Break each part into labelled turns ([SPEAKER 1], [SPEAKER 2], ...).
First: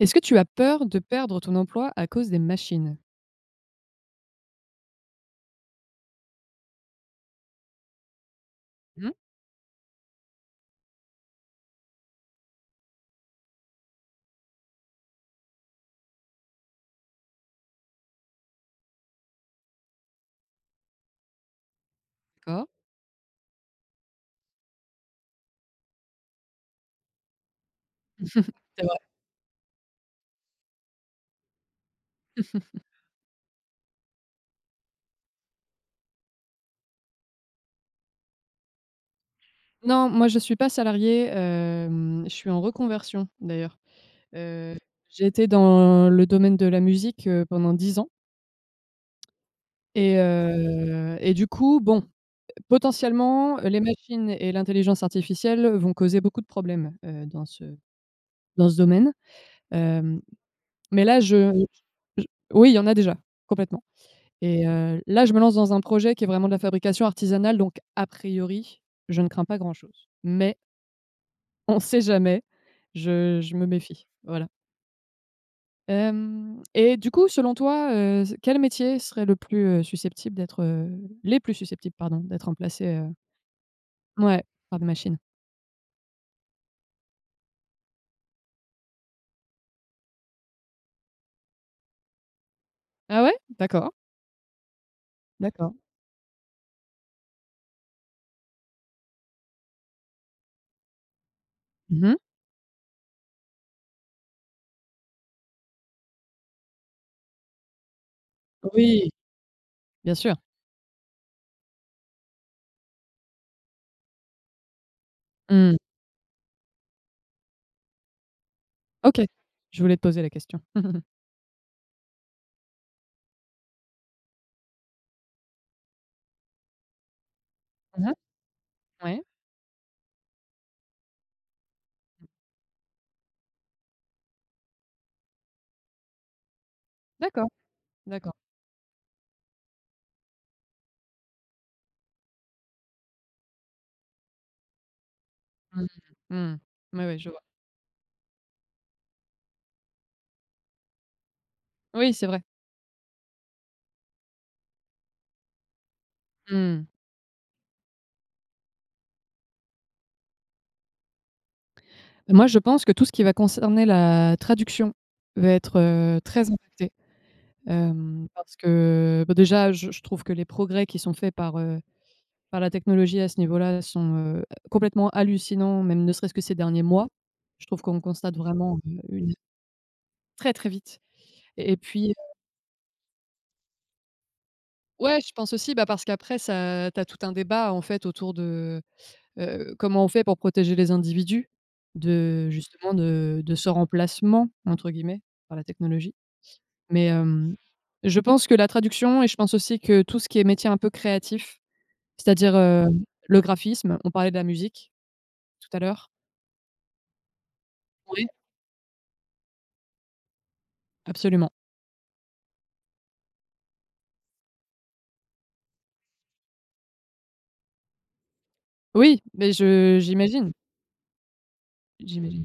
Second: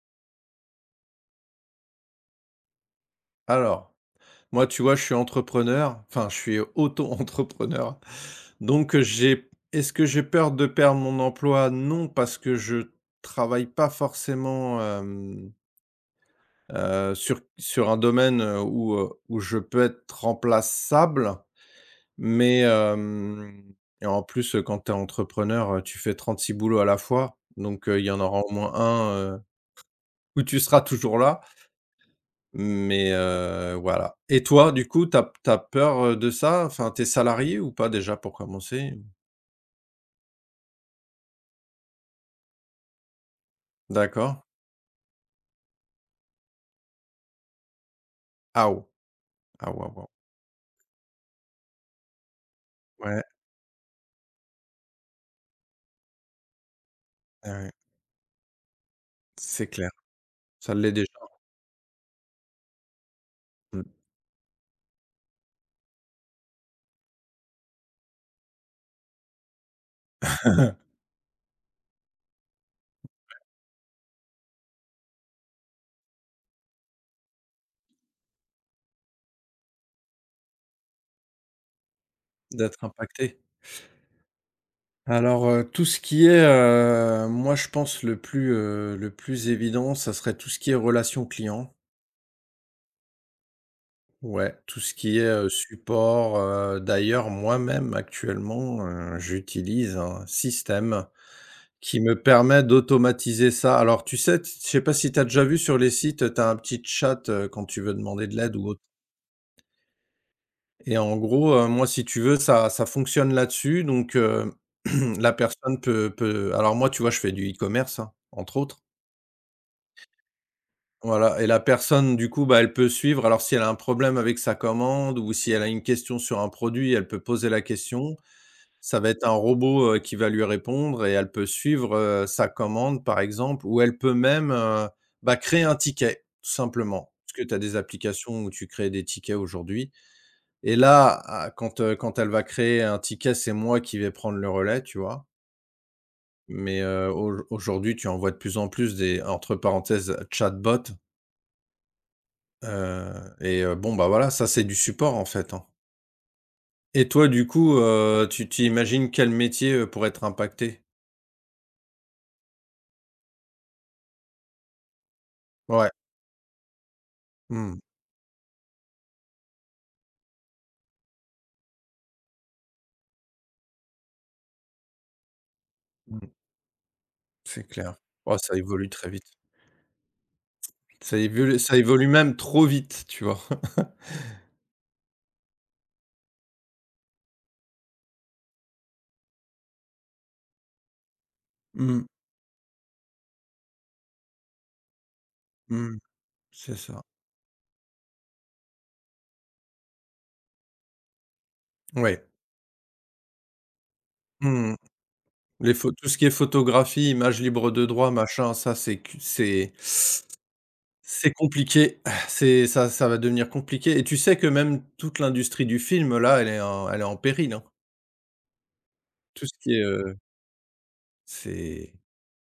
[SPEAKER 1] Est-ce que tu as peur de perdre ton emploi à cause des machines?
[SPEAKER 2] Alors, moi, tu vois, je suis entrepreneur, enfin, je suis auto-entrepreneur. Donc,
[SPEAKER 1] Mmh.
[SPEAKER 2] j'ai est-ce que j'ai peur de perdre mon emploi? Non, parce que je travaille pas forcément, sur un domaine, où je peux être remplaçable. Mais,
[SPEAKER 1] D'accord.
[SPEAKER 2] hem et en plus, quand tu es entrepreneur, tu fais 36 boulots à la fois. Donc, il y en aura au moins
[SPEAKER 1] C'est vrai.
[SPEAKER 2] un, où tu seras toujours là. Mais voilà. Et toi, du coup, t'as peur, de ça? Enfin, tes es salarié ou pas déjà pour commencer?
[SPEAKER 1] Non, moi je suis pas salariée, je suis en reconversion d'ailleurs.
[SPEAKER 2] D'accord.
[SPEAKER 1] Heu, j'ai été dans le domaine de la musique, pendant 10 ans
[SPEAKER 2] Ah oh! Ah waouh,
[SPEAKER 1] et du coup, bon,
[SPEAKER 2] ouais, ouais,
[SPEAKER 1] potentiellement, les machines et l'intelligence artificielle vont causer beaucoup de problèmes, dans
[SPEAKER 2] ouais, ouais,
[SPEAKER 1] ce
[SPEAKER 2] ouais.
[SPEAKER 1] domaine.
[SPEAKER 2] C'est clair.
[SPEAKER 1] Hem,
[SPEAKER 2] Ça l'est
[SPEAKER 1] mais
[SPEAKER 2] déjà,
[SPEAKER 1] là je oui, il y en a déjà, complètement.
[SPEAKER 2] mmh.
[SPEAKER 1] Et là, je me lance dans un projet qui est vraiment de la fabrication artisanale, donc a priori, je ne crains pas grand-chose. Mais on ne sait jamais, je me méfie, voilà. Hem et du coup, selon toi, quel métier serait le plus, susceptible d'être, les plus susceptibles, pardon, d'être
[SPEAKER 2] D'être
[SPEAKER 1] remplacés,
[SPEAKER 2] impacté.
[SPEAKER 1] ouais, par des machines?
[SPEAKER 2] Alors, tout ce qui est, moi je pense le plus évident, ça serait tout ce qui est relation client.
[SPEAKER 1] Ah ouais? D'accord,
[SPEAKER 2] Ouais, tout ce qui est,
[SPEAKER 1] d'accord.
[SPEAKER 2] support, d'ailleurs moi-même actuellement, j'utilise un système qui
[SPEAKER 1] Mmh.
[SPEAKER 2] me permet d'automatiser ça. Alors tu sais, t je sais pas si tu as déjà vu sur les sites, tu as un petit chat, quand tu veux demander de l'aide ou autre,
[SPEAKER 1] Oui, bien sûr.
[SPEAKER 2] et en gros, moi, si tu veux, ça fonctionne là-dessus, donc la
[SPEAKER 1] Mmh.
[SPEAKER 2] personne peut alors moi, tu vois, je fais du e-commerce, hein, entre autres.
[SPEAKER 1] OK, je voulais te poser la question.
[SPEAKER 2] Voilà. Et la personne, du coup, bah, elle peut suivre. Alors si elle a un problème avec sa commande ou si elle a une question sur un produit, elle peut poser la
[SPEAKER 1] Mmh.
[SPEAKER 2] question. Ça va
[SPEAKER 1] Ouais,
[SPEAKER 2] être un robot, qui va lui répondre, et elle peut suivre, sa commande par exemple, ou elle peut même, bah, créer un ticket, tout simplement. Parce que
[SPEAKER 1] d'accord,
[SPEAKER 2] tu as des
[SPEAKER 1] d'accord.
[SPEAKER 2] applications où tu crées des tickets aujourd'hui. Et là, quand elle va créer un ticket, c'est moi qui vais prendre le relais, tu vois?
[SPEAKER 1] Mmh. Mmh.
[SPEAKER 2] Mais,
[SPEAKER 1] Ouais, ouais, je vois.
[SPEAKER 2] aujourd'hui, tu en vois de plus en plus des entre parenthèses chatbots,
[SPEAKER 1] Oui, c'est vrai.
[SPEAKER 2] heu et bon, bah, voilà, ça c'est du support en fait, hein.
[SPEAKER 1] Mmh.
[SPEAKER 2] Et toi du coup, tu t'imagines quel métier, pourrait être impacté?
[SPEAKER 1] Moi, je pense que tout ce qui va concerner la traduction va être,
[SPEAKER 2] Ouais.
[SPEAKER 1] très impacté,
[SPEAKER 2] Mmh.
[SPEAKER 1] parce que, bah, déjà, je trouve que les progrès qui sont faits par la technologie à ce niveau-là sont, complètement hallucinants, même ne
[SPEAKER 2] Mmh.
[SPEAKER 1] serait-ce que ces derniers mois. Je
[SPEAKER 2] C'est
[SPEAKER 1] trouve
[SPEAKER 2] clair.
[SPEAKER 1] qu'on constate
[SPEAKER 2] Oh, ça
[SPEAKER 1] vraiment,
[SPEAKER 2] évolue très vite.
[SPEAKER 1] une très, très vite
[SPEAKER 2] Ça
[SPEAKER 1] et
[SPEAKER 2] évolue
[SPEAKER 1] puis,
[SPEAKER 2] même trop vite, tu vois?
[SPEAKER 1] ouais, je pense aussi, bah, parce qu'après ça tu as tout un débat, en fait, autour de, comment on fait pour protéger les individus
[SPEAKER 2] Mmh,
[SPEAKER 1] de justement de ce «remplacement» entre guillemets par la
[SPEAKER 2] mmh,
[SPEAKER 1] technologie.
[SPEAKER 2] c'est ça.
[SPEAKER 1] Mais je pense que la traduction et je pense aussi que tout ce qui est métier un peu créatif,
[SPEAKER 2] Ouais.
[SPEAKER 1] c'est-à-dire, le graphisme, on parlait de la
[SPEAKER 2] Mmh.
[SPEAKER 1] musique tout
[SPEAKER 2] Les
[SPEAKER 1] à
[SPEAKER 2] pho Tout
[SPEAKER 1] l'heure.
[SPEAKER 2] ce qui est photographie, images libres de droit,
[SPEAKER 1] Oui,
[SPEAKER 2] machin, ça, c'est
[SPEAKER 1] absolument.
[SPEAKER 2] compliqué. C'est ça, ça va devenir compliqué, et tu sais que même toute l'industrie du film, là, elle est en péril, hein.
[SPEAKER 1] Oui,
[SPEAKER 2] Tout
[SPEAKER 1] mais
[SPEAKER 2] ce qui est,
[SPEAKER 1] je j'imagine,
[SPEAKER 2] c'est
[SPEAKER 1] j'imagine.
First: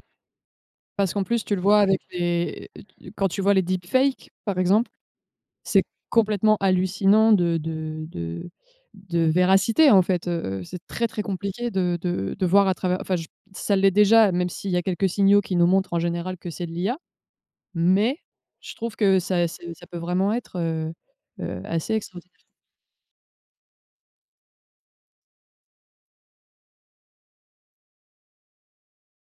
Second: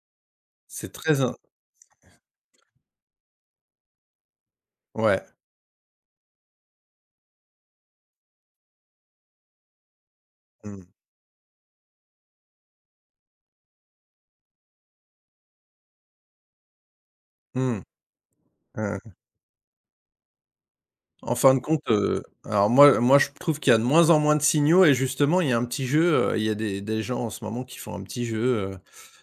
[SPEAKER 2] c'est
[SPEAKER 1] Parce
[SPEAKER 2] très
[SPEAKER 1] qu'en
[SPEAKER 2] in
[SPEAKER 1] plus, tu le vois avec les quand tu vois les deepfakes, par exemple,
[SPEAKER 2] ouais.
[SPEAKER 1] c'est complètement hallucinant de véracité, en fait, c'est
[SPEAKER 2] Mmh.
[SPEAKER 1] très, très compliqué de voir à travers enfin, j ça l'est déjà, même s'il y a quelques signaux qui nous montrent en général que c'est de l'IA.
[SPEAKER 2] Mmh.
[SPEAKER 1] Mais je trouve
[SPEAKER 2] Ouais.
[SPEAKER 1] que ça peut vraiment être,
[SPEAKER 2] En fin de compte,
[SPEAKER 1] assez extraordinaire.
[SPEAKER 2] alors moi je trouve qu'il y a de moins en moins de signaux, et justement il y a un petit jeu, il y a des gens en ce moment qui font un petit jeu, heu,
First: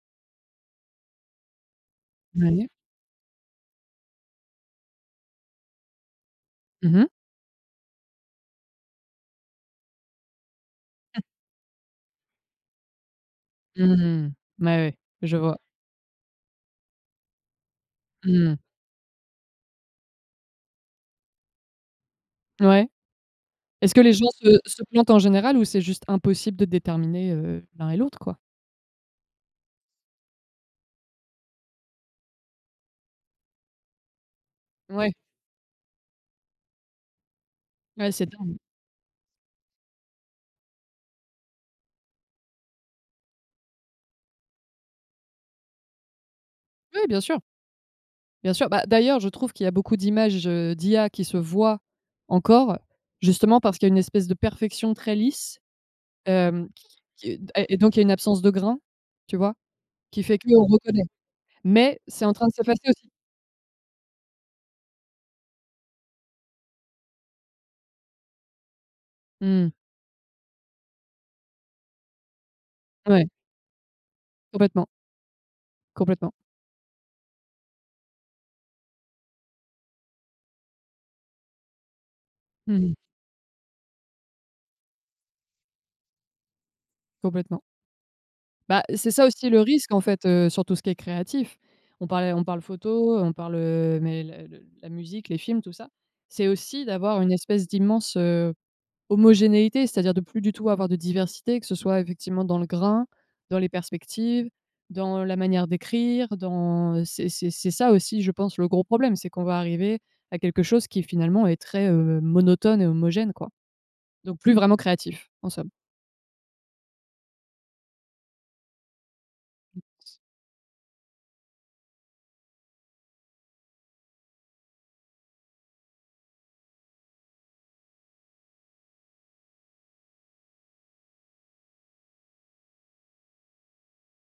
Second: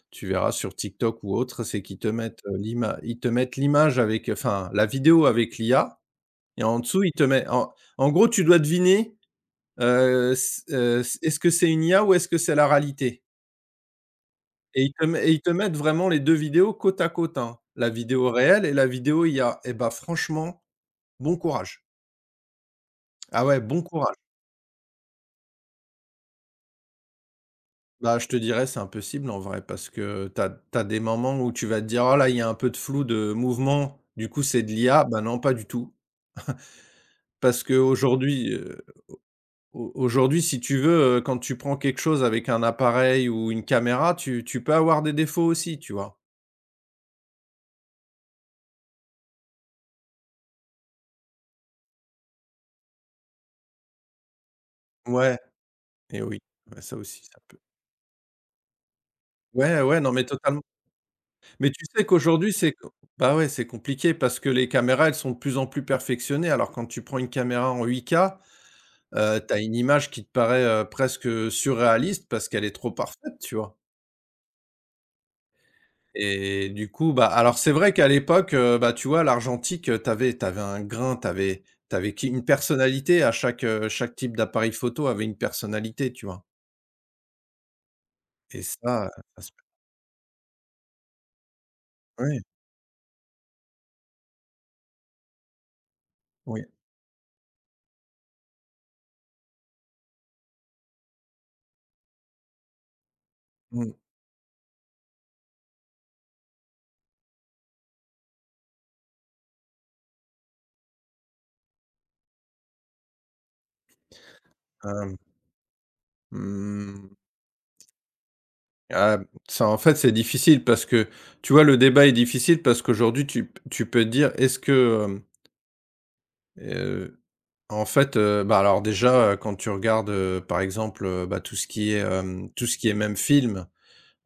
[SPEAKER 2] tu verras sur TikTok ou autre, c'est qu'ils te mettent,
[SPEAKER 1] Ouais.
[SPEAKER 2] l'ima ils te mettent l'image avec, enfin, la vidéo avec l'IA, et en
[SPEAKER 1] Mmh
[SPEAKER 2] dessous
[SPEAKER 1] mh.
[SPEAKER 2] ils te mettent, en gros, tu dois deviner, s s est-ce que c'est une IA ou est-ce que c'est la réalité?
[SPEAKER 1] Mmh. Ouais, ouais,
[SPEAKER 2] Et
[SPEAKER 1] je
[SPEAKER 2] ils te
[SPEAKER 1] vois.
[SPEAKER 2] mettent vraiment les 2 vidéos côte à côte, hein, la vidéo
[SPEAKER 1] Mmh.
[SPEAKER 2] réelle et la vidéo IA, et bah franchement, bon courage.
[SPEAKER 1] Ouais.
[SPEAKER 2] Ah ouais, bon
[SPEAKER 1] Est-ce que les
[SPEAKER 2] courage.
[SPEAKER 1] gens se plantent en général ou c'est juste impossible de déterminer, l'un et
[SPEAKER 2] Bah,
[SPEAKER 1] l'autre,
[SPEAKER 2] je te
[SPEAKER 1] quoi?
[SPEAKER 2] dirais, c'est impossible en vrai, parce que t'as des moments où tu vas te dire: «Oh là, il y a un peu de flou de mouvement, du coup, c'est de l'IA».
[SPEAKER 1] Ouais,
[SPEAKER 2] Bah, non, pas du tout. Parce
[SPEAKER 1] ouais, c'est
[SPEAKER 2] qu'aujourd'hui,
[SPEAKER 1] dingue.
[SPEAKER 2] au aujourd'hui, si tu veux, quand tu prends quelque chose avec un appareil ou une caméra, tu peux avoir des défauts aussi, tu vois?
[SPEAKER 1] Oui, bien sûr, bien sûr. Bah, d'ailleurs, je trouve qu'il y a beaucoup d'images, d'IA qui se voient encore, justement parce qu'il y a une espèce de perfection très
[SPEAKER 2] Ouais,
[SPEAKER 1] lisse,
[SPEAKER 2] et oui,
[SPEAKER 1] hem,
[SPEAKER 2] ouais, ça aussi,
[SPEAKER 1] qui
[SPEAKER 2] ça peut.
[SPEAKER 1] et donc il y a une absence de grain, tu vois?
[SPEAKER 2] Ouais, ouais, non,
[SPEAKER 1] Qui
[SPEAKER 2] mais
[SPEAKER 1] fait
[SPEAKER 2] totalement.
[SPEAKER 1] qu'on reconnaît.
[SPEAKER 2] Mais tu
[SPEAKER 1] Mais
[SPEAKER 2] sais
[SPEAKER 1] c'est en train
[SPEAKER 2] qu'aujourd'hui,
[SPEAKER 1] de
[SPEAKER 2] c'est
[SPEAKER 1] s'effacer
[SPEAKER 2] co
[SPEAKER 1] aussi.
[SPEAKER 2] bah, ouais, c'est compliqué, parce que les caméras, elles sont de plus en plus perfectionnées. Alors quand tu prends une caméra en 8K, tu
[SPEAKER 1] Mmh.
[SPEAKER 2] une image qui te paraît, presque surréaliste, parce qu'elle est trop
[SPEAKER 1] Ouais,
[SPEAKER 2] parfaite, tu vois?
[SPEAKER 1] complètement, complètement.
[SPEAKER 2] Et du coup, bah, alors c'est vrai qu'à l'époque, bah, tu vois l'argentique, t'avais avais un grain, t'avais, t'avais qui une
[SPEAKER 1] Mmh.
[SPEAKER 2] personnalité à chaque type d'appareil photo avait une personnalité, tu vois?
[SPEAKER 1] Complètement.
[SPEAKER 2] Et
[SPEAKER 1] Bah,
[SPEAKER 2] ça,
[SPEAKER 1] c'est ça
[SPEAKER 2] ça
[SPEAKER 1] aussi
[SPEAKER 2] se
[SPEAKER 1] le risque en fait, sur tout ce qui est créatif. On parlait
[SPEAKER 2] oui,
[SPEAKER 1] on parle photo, on parle, mais la musique, les films, tout ça. C'est
[SPEAKER 2] oui.
[SPEAKER 1] aussi d'avoir une espèce d'immense, homogénéité, c'est-à-dire de plus du tout avoir de diversité, que ce soit effectivement dans le grain, dans les
[SPEAKER 2] Mmh.
[SPEAKER 1] perspectives, dans la manière d'écrire, c'est ça aussi je pense le gros problème, c'est qu'on va arriver à quelque chose qui finalement est très, monotone et homogène quoi. Donc plus vraiment
[SPEAKER 2] hem,
[SPEAKER 1] créatif, en somme.
[SPEAKER 2] mmh, ah, ça en fait, c'est difficile, parce que, tu vois, le débat est difficile parce qu'aujourd'hui tu peux dire: «Est-ce que, En fait, bah, alors déjà, quand tu regardes, par exemple, bah, tout ce qui est, tout ce qui est, même film,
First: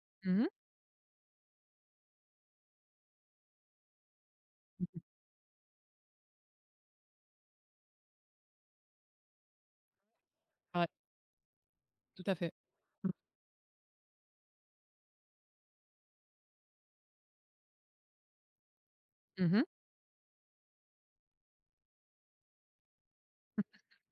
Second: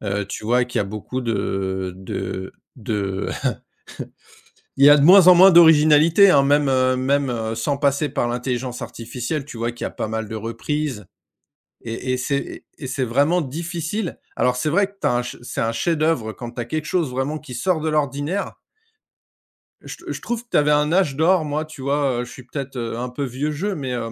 [SPEAKER 1] Mmh
[SPEAKER 2] tu
[SPEAKER 1] mh.
[SPEAKER 2] vois qu'il y a beaucoup de il y a de moins en moins d'originalité, hein, même, sans passer par l'intelligence artificielle, tu vois qu'il y a pas mal de
[SPEAKER 1] Ouais,
[SPEAKER 2] reprises.
[SPEAKER 1] tout à fait.
[SPEAKER 2] Et c'est
[SPEAKER 1] Mmh
[SPEAKER 2] vraiment difficile. Alors c'est vrai que tu un ch c'est un chef-d'œuvre quand tu as quelque chose vraiment qui sort de l'ordinaire.
[SPEAKER 1] mh.
[SPEAKER 2] Je trouve que tu avais un âge d'or, moi, tu vois? Je suis peut-être, un peu vieux jeu, mais, euh,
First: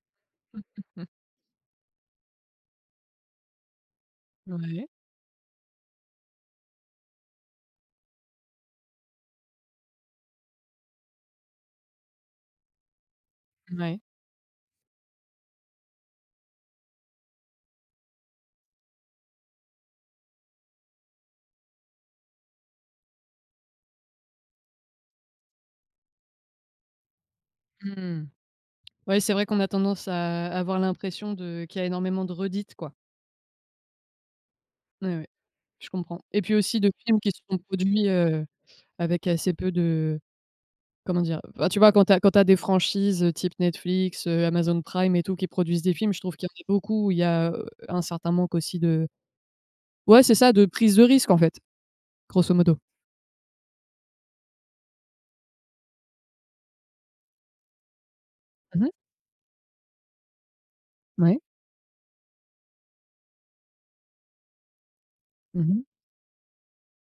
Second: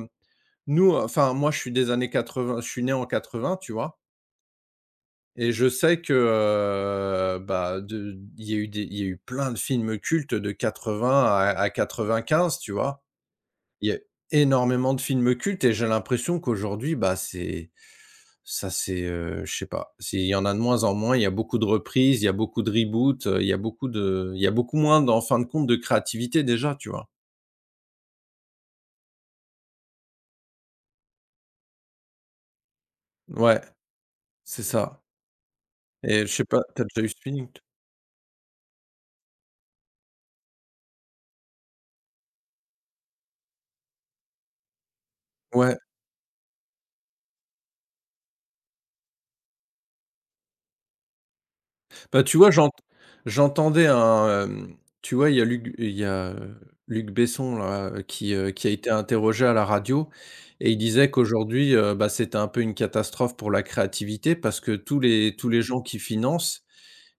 [SPEAKER 2] nous,
[SPEAKER 1] Mmh.
[SPEAKER 2] enfin, moi, je suis des années 80, je suis né en 80, tu vois?
[SPEAKER 1] Ouais,
[SPEAKER 2] Et je sais que, bah, de il y a eu des il y a eu plein de films cultes de 80 à 95, tu vois? Il y a
[SPEAKER 1] ouais.
[SPEAKER 2] énormément de films cultes, et j'ai l'impression qu'aujourd'hui, bah, c'est ça c'est, je sais pas, c'est il y en a de moins en moins, il y a beaucoup de reprises, il y a beaucoup de reboots, il y a beaucoup moins, en fin de compte, de créativité déjà, tu vois?
[SPEAKER 1] Mmh. Ouais, c'est vrai qu'on a tendance à avoir l'impression de qu'il y a énormément de redites, quoi.
[SPEAKER 2] Ouais, c'est ça.
[SPEAKER 1] Ouais, ouais, je comprends
[SPEAKER 2] Et je
[SPEAKER 1] et
[SPEAKER 2] sais
[SPEAKER 1] puis
[SPEAKER 2] pas,
[SPEAKER 1] aussi
[SPEAKER 2] t'as
[SPEAKER 1] de
[SPEAKER 2] déjà eu ce
[SPEAKER 1] films qui
[SPEAKER 2] feeling?
[SPEAKER 1] sont produits, avec assez peu de comment dire? Bah, tu vois, quand tu as des franchises, type Netflix, Amazon Prime et tout qui
[SPEAKER 2] Ouais.
[SPEAKER 1] produisent des films, je trouve qu'il y en a beaucoup où il y a, un certain manque aussi de ouais, c'est ça, de prise de risque, en fait,
[SPEAKER 2] Bah, tu vois,
[SPEAKER 1] grosso modo.
[SPEAKER 2] j'entendais un, tu vois, il y a, Luc Besson là, qui a
[SPEAKER 1] Mmh
[SPEAKER 2] été
[SPEAKER 1] mh.
[SPEAKER 2] interrogé à la radio, et il disait
[SPEAKER 1] Ouais.
[SPEAKER 2] qu'aujourd'hui, bah, c'était un peu une catastrophe pour la créativité, parce que tous les
[SPEAKER 1] Mmh
[SPEAKER 2] gens
[SPEAKER 1] mh.
[SPEAKER 2] qui financent,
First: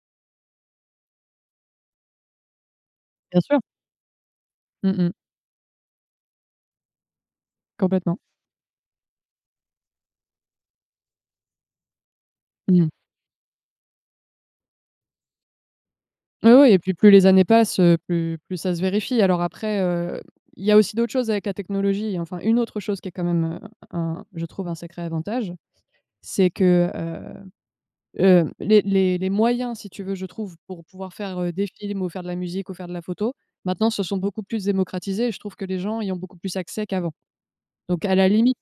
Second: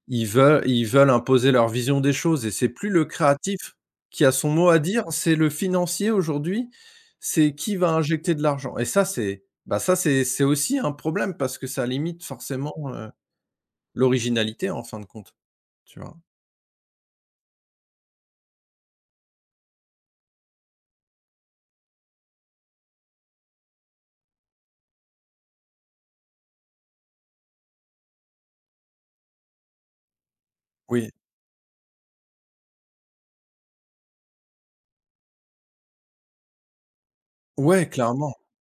[SPEAKER 2] ils veulent imposer leur vision des choses, et c'est plus le
[SPEAKER 1] Bien sûr.
[SPEAKER 2] créatif qui a son mot à
[SPEAKER 1] Mmh
[SPEAKER 2] dire,
[SPEAKER 1] mh.
[SPEAKER 2] c'est le financier aujourd'hui, c'est qui va
[SPEAKER 1] Complètement.
[SPEAKER 2] injecter de l'argent, et ça c'est, bah, ça c'est aussi un problème parce que ça limite forcément,
[SPEAKER 1] Mmh.
[SPEAKER 2] l'originalité en fin de compte. Tu vois?
[SPEAKER 1] Oui, oui et puis plus les années passent, plus ça se vérifie. Alors après, il y a aussi d'autres choses avec la technologie, enfin une autre chose qui est quand même, un je trouve un sacré avantage, c'est que, les moyens, si tu veux, je trouve, pour
[SPEAKER 2] Oui.
[SPEAKER 1] pouvoir faire, des films ou faire de la musique ou faire de la photo, maintenant se sont beaucoup plus démocratisés et je trouve que les gens y ont beaucoup plus accès qu'avant.
[SPEAKER 2] Ouais,
[SPEAKER 1] Donc à la
[SPEAKER 2] clairement.
[SPEAKER 1] limite,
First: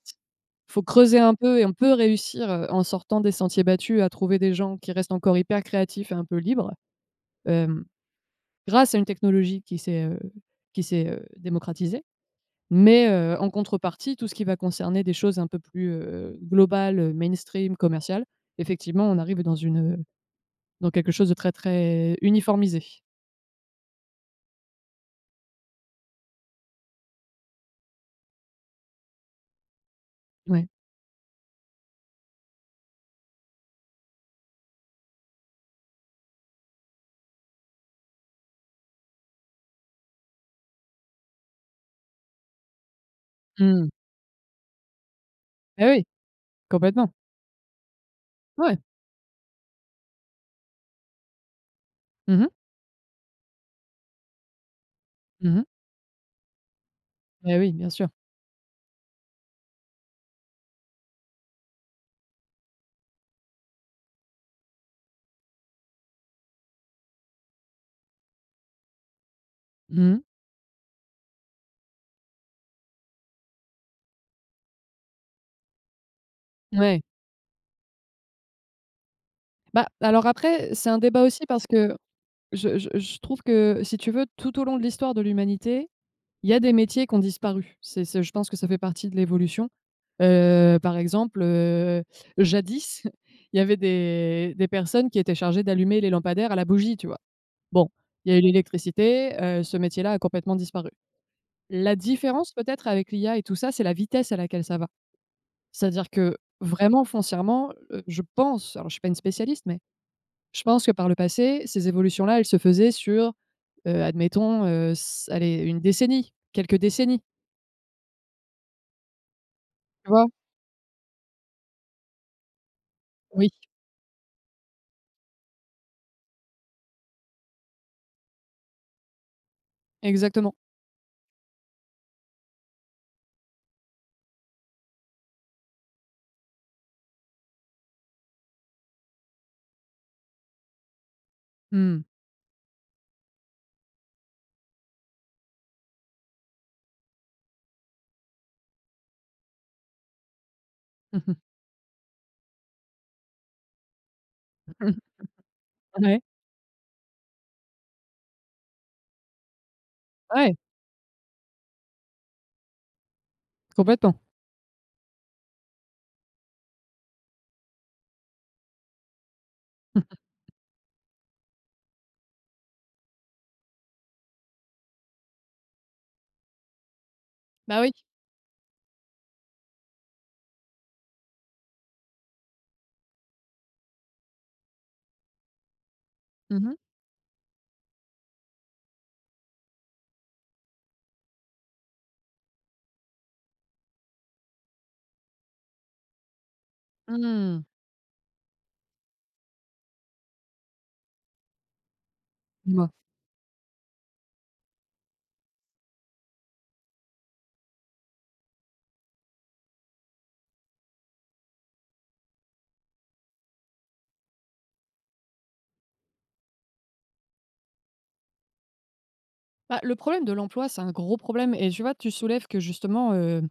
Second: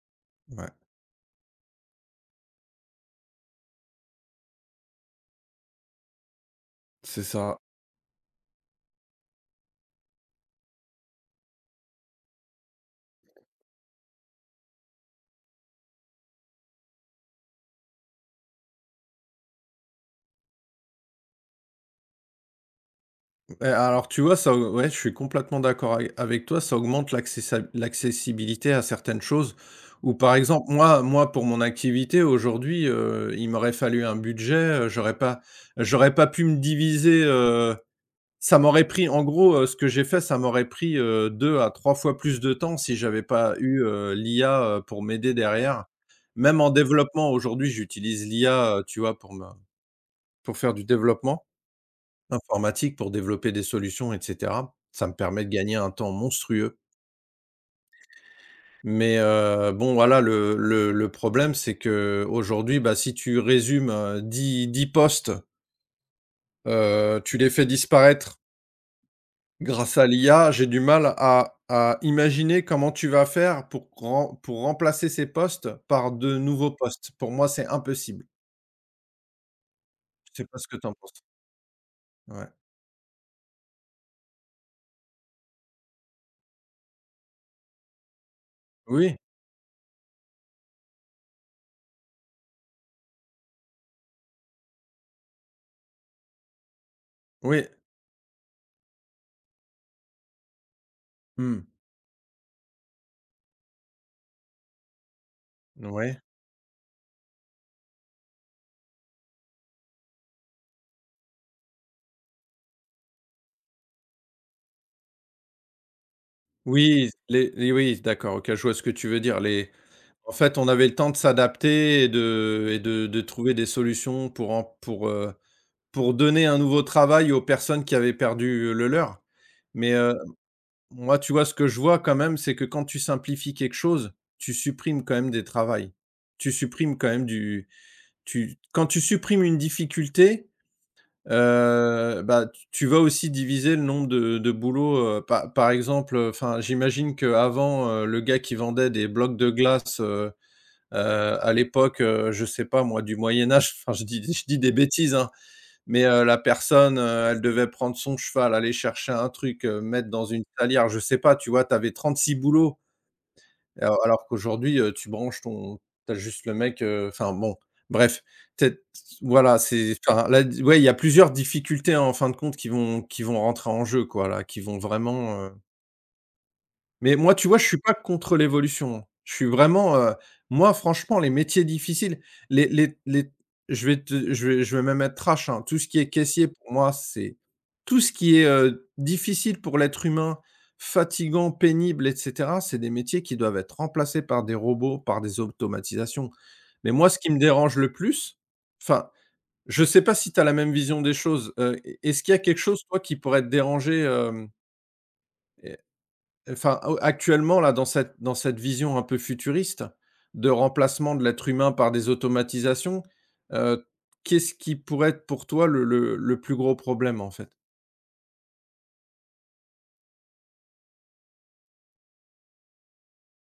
[SPEAKER 2] Ouais,
[SPEAKER 1] faut creuser un peu et on peut réussir, en sortant des sentiers battus à trouver des gens qui restent encore hyper créatifs et un peu libres,
[SPEAKER 2] c'est ça.
[SPEAKER 1] grâce à une technologie qui s'est, démocratisée. Mais, en contrepartie, tout ce qui va concerner des choses un peu plus, globales, mainstream, commerciales, effectivement, on arrive dans une, dans quelque chose de très, très uniformisé.
[SPEAKER 2] Et alors tu vois, ça ouais, je suis complètement d'accord avec toi, ça augmente l'accessibilité à certaines choses, ou par
[SPEAKER 1] Ouais.
[SPEAKER 2] exemple, moi pour mon activité aujourd'hui, il m'aurait fallu un budget, heu, j'aurais pas j'aurais pas pu me diviser, ça m'aurait pris en gros, ce que j'ai fait, ça m'aurait pris, 2 à 3 fois plus de temps si j'avais pas eu,
[SPEAKER 1] Mmh.
[SPEAKER 2] l'IA, pour m'aider derrière.
[SPEAKER 1] Bah, oui,
[SPEAKER 2] Même en
[SPEAKER 1] complètement.
[SPEAKER 2] développement, aujourd'hui, j'utilise
[SPEAKER 1] Ouais.
[SPEAKER 2] l'IA, tu vois, pour faire du développement.
[SPEAKER 1] Mmh mh.
[SPEAKER 2] Informatique, pour développer des solutions, et cetera. Ça me permet de
[SPEAKER 1] Mmh mh.
[SPEAKER 2] gagner un temps monstrueux.
[SPEAKER 1] Bah, oui, bien sûr.
[SPEAKER 2] Mais, bon voilà, le problème c'est que aujourd'hui, bah, si tu résumes, dix 10 postes, tu les fais disparaître grâce à
[SPEAKER 1] Mmh mh.
[SPEAKER 2] l'IA, j'ai du mal à imaginer comment tu vas faire pour ren pour remplacer ces postes par de nouveaux
[SPEAKER 1] Ouais.
[SPEAKER 2] postes. Pour moi, c'est impossible.
[SPEAKER 1] Bah, alors
[SPEAKER 2] Je sais pas ce
[SPEAKER 1] après,
[SPEAKER 2] que tu
[SPEAKER 1] c'est
[SPEAKER 2] en
[SPEAKER 1] un
[SPEAKER 2] penses?
[SPEAKER 1] débat aussi parce que
[SPEAKER 2] Ouais.
[SPEAKER 1] je trouve que, si tu veux, tout au long de l'histoire de l'humanité, il y a des métiers qui ont disparu. C'est je pense que ça fait partie
[SPEAKER 2] Oui,
[SPEAKER 1] de l'évolution. Par exemple, jadis, il y avait des personnes qui étaient chargées d'allumer les lampadaires à la bougie, tu vois?
[SPEAKER 2] oui.
[SPEAKER 1] Bon, il y a eu l'électricité, ce métier-là a complètement disparu.
[SPEAKER 2] Mmh.
[SPEAKER 1] La différence peut-être avec l'IA et tout ça, c'est la vitesse à laquelle ça va. C'est-à-dire
[SPEAKER 2] Ouais.
[SPEAKER 1] que vraiment foncièrement, je pense, alors je suis pas une spécialiste, mais je pense que par le passé, ces évolutions-là, elles se faisaient sur, admettons, s allez, une décennie, quelques
[SPEAKER 2] Oui,
[SPEAKER 1] décennies,
[SPEAKER 2] les oui, d'accord, OK, je vois ce que tu veux dire. Les.
[SPEAKER 1] tu vois?
[SPEAKER 2] En fait, on avait le temps de s'adapter et de
[SPEAKER 1] Oui.
[SPEAKER 2] trouver des solutions pour donner un nouveau travail aux personnes qui avaient perdu le leur. Mais,
[SPEAKER 1] Exactement.
[SPEAKER 2] moi, tu vois, ce que je vois quand même, c'est que quand tu simplifies quelque chose, tu supprimes quand même des travails. Tu supprimes quand même du tu Quand tu supprimes une difficulté,
[SPEAKER 1] Mmh.
[SPEAKER 2] bah, tu vas aussi diviser le nombre de boulots, par exemple, enfin, j'imagine qu'avant, le gars qui vendait des blocs de glace, Heu, à l'époque, je sais pas moi, du Moyen Âge, enfin je dis des bêtises, hein, mais
[SPEAKER 1] Ouais,
[SPEAKER 2] la personne, elle devait prendre son cheval, aller chercher un truc, mettre dans une
[SPEAKER 1] ouais,
[SPEAKER 2] salière, je sais pas, tu vois? Tu avais 36 boulots,
[SPEAKER 1] complètement.
[SPEAKER 2] alors qu'aujourd'hui, tu branches ton — t'as juste le mec, enfin bon, bref. Peut-être voilà, c'est enfin là, ouais, il y a plusieurs difficultés, hein, en fin de compte, qui vont rentrer en jeu, quoi, là, qui vont vraiment, mais moi, tu vois, je suis
[SPEAKER 1] Bah oui.
[SPEAKER 2] pas contre l'évolution. Je suis vraiment, moi, franchement, les métiers difficiles, les je vais te je vais même être trash, hein. Tout ce qui est caissier,
[SPEAKER 1] Mmh
[SPEAKER 2] pour
[SPEAKER 1] mh.
[SPEAKER 2] moi, c'est tout ce qui est, difficile pour l'être humain, fatigant, pénible, et cetera, c'est des métiers qui doivent être remplacés par des robots, par des automatisations. Mais moi, ce qui me
[SPEAKER 1] Mmh.
[SPEAKER 2] dérange le plus, enfin, je sais pas si tu as la même vision des choses. Est ce qu'il y a quelque chose,
[SPEAKER 1] Dis-moi.
[SPEAKER 2] toi, qui pourrait te déranger, hem? Enfin, au actuellement, là, dans cette vision un peu futuriste de remplacement de l'être humain par des automatisations, heu, qu'est-ce qui pourrait être pour toi le plus gros problème, en fait?
[SPEAKER 1] Bah, le problème de l'emploi, c'est un gros problème et tu vois, tu soulèves que justement,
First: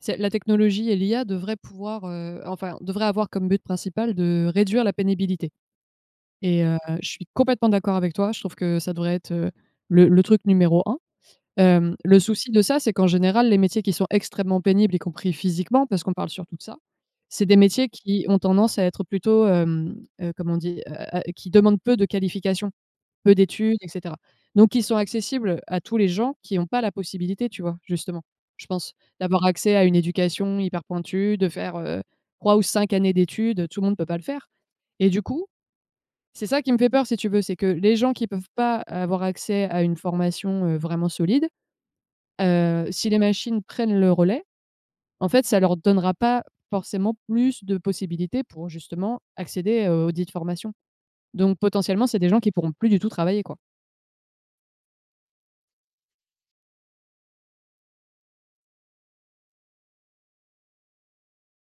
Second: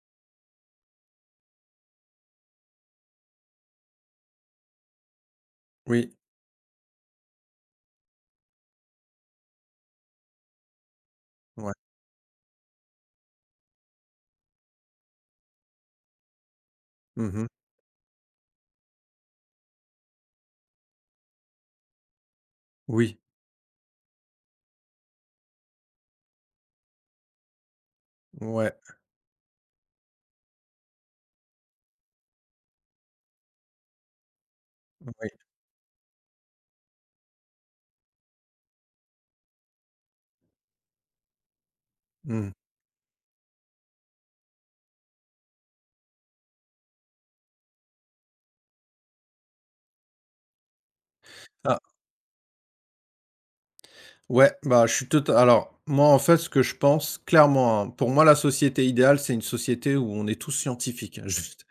[SPEAKER 1] c'est la technologie et l'IA devraient pouvoir, enfin, devraient avoir comme but principal de réduire la pénibilité
[SPEAKER 2] Oui,
[SPEAKER 1] et je suis complètement d'accord avec toi. Je trouve que ça devrait être, le truc numéro 1.
[SPEAKER 2] ouais.
[SPEAKER 1] Le souci de ça, c'est qu'en général, les métiers qui sont extrêmement pénibles, y compris physiquement, parce qu'on parle surtout de ça, c'est
[SPEAKER 2] Mmh.
[SPEAKER 1] des métiers qui ont tendance à être plutôt, comment on dit? Qui demandent peu de qualifications,
[SPEAKER 2] Oui,
[SPEAKER 1] peu d'études et cetera. Donc qui sont accessibles à tous les gens qui n'ont pas la possibilité, tu vois? Justement, je
[SPEAKER 2] ouais,
[SPEAKER 1] pense, d'avoir accès à une éducation hyper pointue, de faire, 3 ou 5 années d'études, tout le monde ne peut pas le faire et du coup,
[SPEAKER 2] oui.
[SPEAKER 1] c'est ça qui me fait peur si tu veux, c'est que les gens qui peuvent pas avoir accès à une formation, vraiment solide,
[SPEAKER 2] Mmh.
[SPEAKER 1] Si les machines prennent le relais, en fait, ça leur donnera pas forcément plus de possibilités pour justement accéder, aux dites formations. Donc
[SPEAKER 2] Ah,
[SPEAKER 1] potentiellement, c'est des gens qui pourront plus du tout travailler, quoi.
[SPEAKER 2] ouais, bah, je suis tout. Alors, moi, en fait, ce que je pense clairement, hein, pour moi, la société idéale, c'est une société où on est tous scientifiques, hein, juste.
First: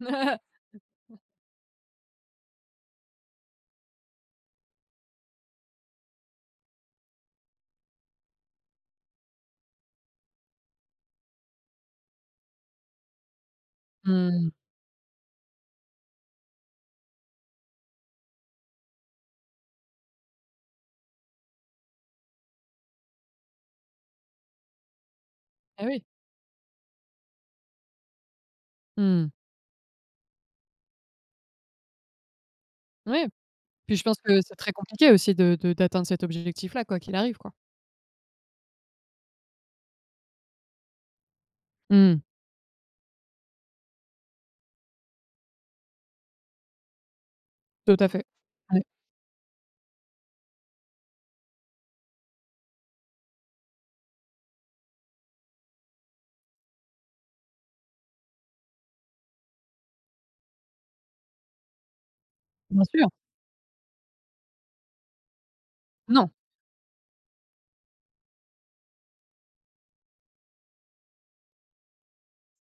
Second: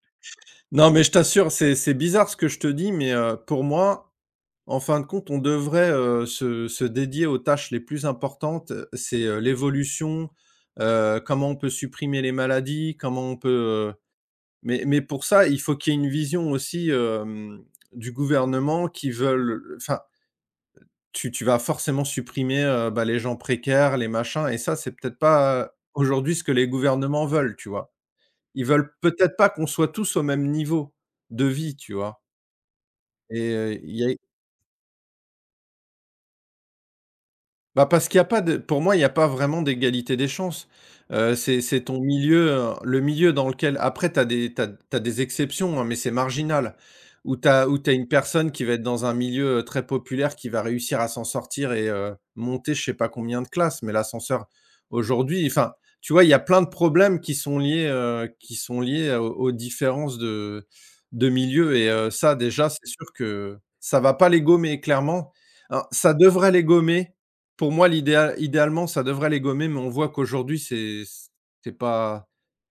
[SPEAKER 2] Non, mais je t'assure, c'est bizarre ce que je te dis, mais pour moi, en fin de compte, on devrait, se dédier aux tâches les plus importantes, c'est, l'évolution, comment on peut supprimer les maladies, comment on peut, heu
[SPEAKER 1] Mmh.
[SPEAKER 2] mais pour ça, il faut qu'il y ait une vision aussi, du gouvernement qui veulent, enfin, tu vas forcément supprimer, bah, les gens précaires, les machins, et ça, c'est peut-être pas,
[SPEAKER 1] Eh oui.
[SPEAKER 2] aujourd'hui ce que les gouvernements veulent, tu vois? Ils veulent
[SPEAKER 1] Mmh.
[SPEAKER 2] peut-être pas qu'on soit tous au même niveau de vie, tu vois?
[SPEAKER 1] Ouais,
[SPEAKER 2] Et il
[SPEAKER 1] puis je
[SPEAKER 2] y a —
[SPEAKER 1] pense que c'est très compliqué aussi de d'atteindre cet objectif-là, quoi qu'il arrive, quoi.
[SPEAKER 2] bah, parce qu'il y a pas de pour moi, il y a pas vraiment d'égalité des chances. C'est ton
[SPEAKER 1] Mmh.
[SPEAKER 2] milieu, le milieu dans lequel après tu as des t'as t'as des exceptions, hein, mais c'est marginal. Où tu as où t'as
[SPEAKER 1] Tout
[SPEAKER 2] une
[SPEAKER 1] à fait.
[SPEAKER 2] personne qui va
[SPEAKER 1] Ouais,
[SPEAKER 2] être dans un milieu, très populaire, qui va réussir à s'en sortir et monter je sais pas combien de classes, mais l'ascenseur aujourd'hui, enfin, tu vois, il y a plein de problèmes qui sont liés, aux différences de milieu, et ça déjà, c'est
[SPEAKER 1] bien
[SPEAKER 2] sûr
[SPEAKER 1] sûr.
[SPEAKER 2] que ça va pas les gommer clairement. Alors ça
[SPEAKER 1] Non.
[SPEAKER 2] devrait les gommer, pour moi. L'idéal Idéalement, ça devrait les gommer, mais on voit qu'aujourd'hui, c'est pas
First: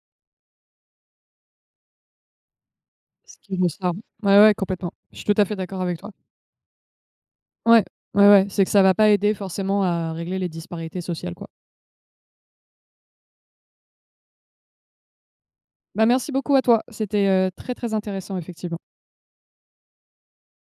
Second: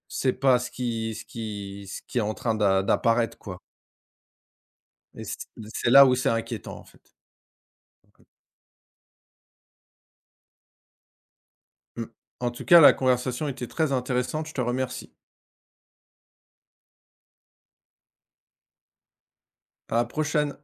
[SPEAKER 2] c'est pas ce qui ce qui est en train d'apparaître,
[SPEAKER 1] Ce qui
[SPEAKER 2] quoi,
[SPEAKER 1] ressort. Ouais, ouais, complètement. Je
[SPEAKER 2] et
[SPEAKER 1] suis tout à fait d'accord
[SPEAKER 2] c'est
[SPEAKER 1] avec
[SPEAKER 2] là
[SPEAKER 1] toi.
[SPEAKER 2] où c'est inquiétant, en fait.
[SPEAKER 1] Ouais, ouais, ouais, c'est que ça va pas aider forcément à régler les disparités sociales, quoi.
[SPEAKER 2] Mmh. En tout cas, la conversation était très intéressante, je te remercie.
[SPEAKER 1] Bah, merci beaucoup à toi. C'était, très, très intéressant effectivement.
[SPEAKER 2] À la prochaine.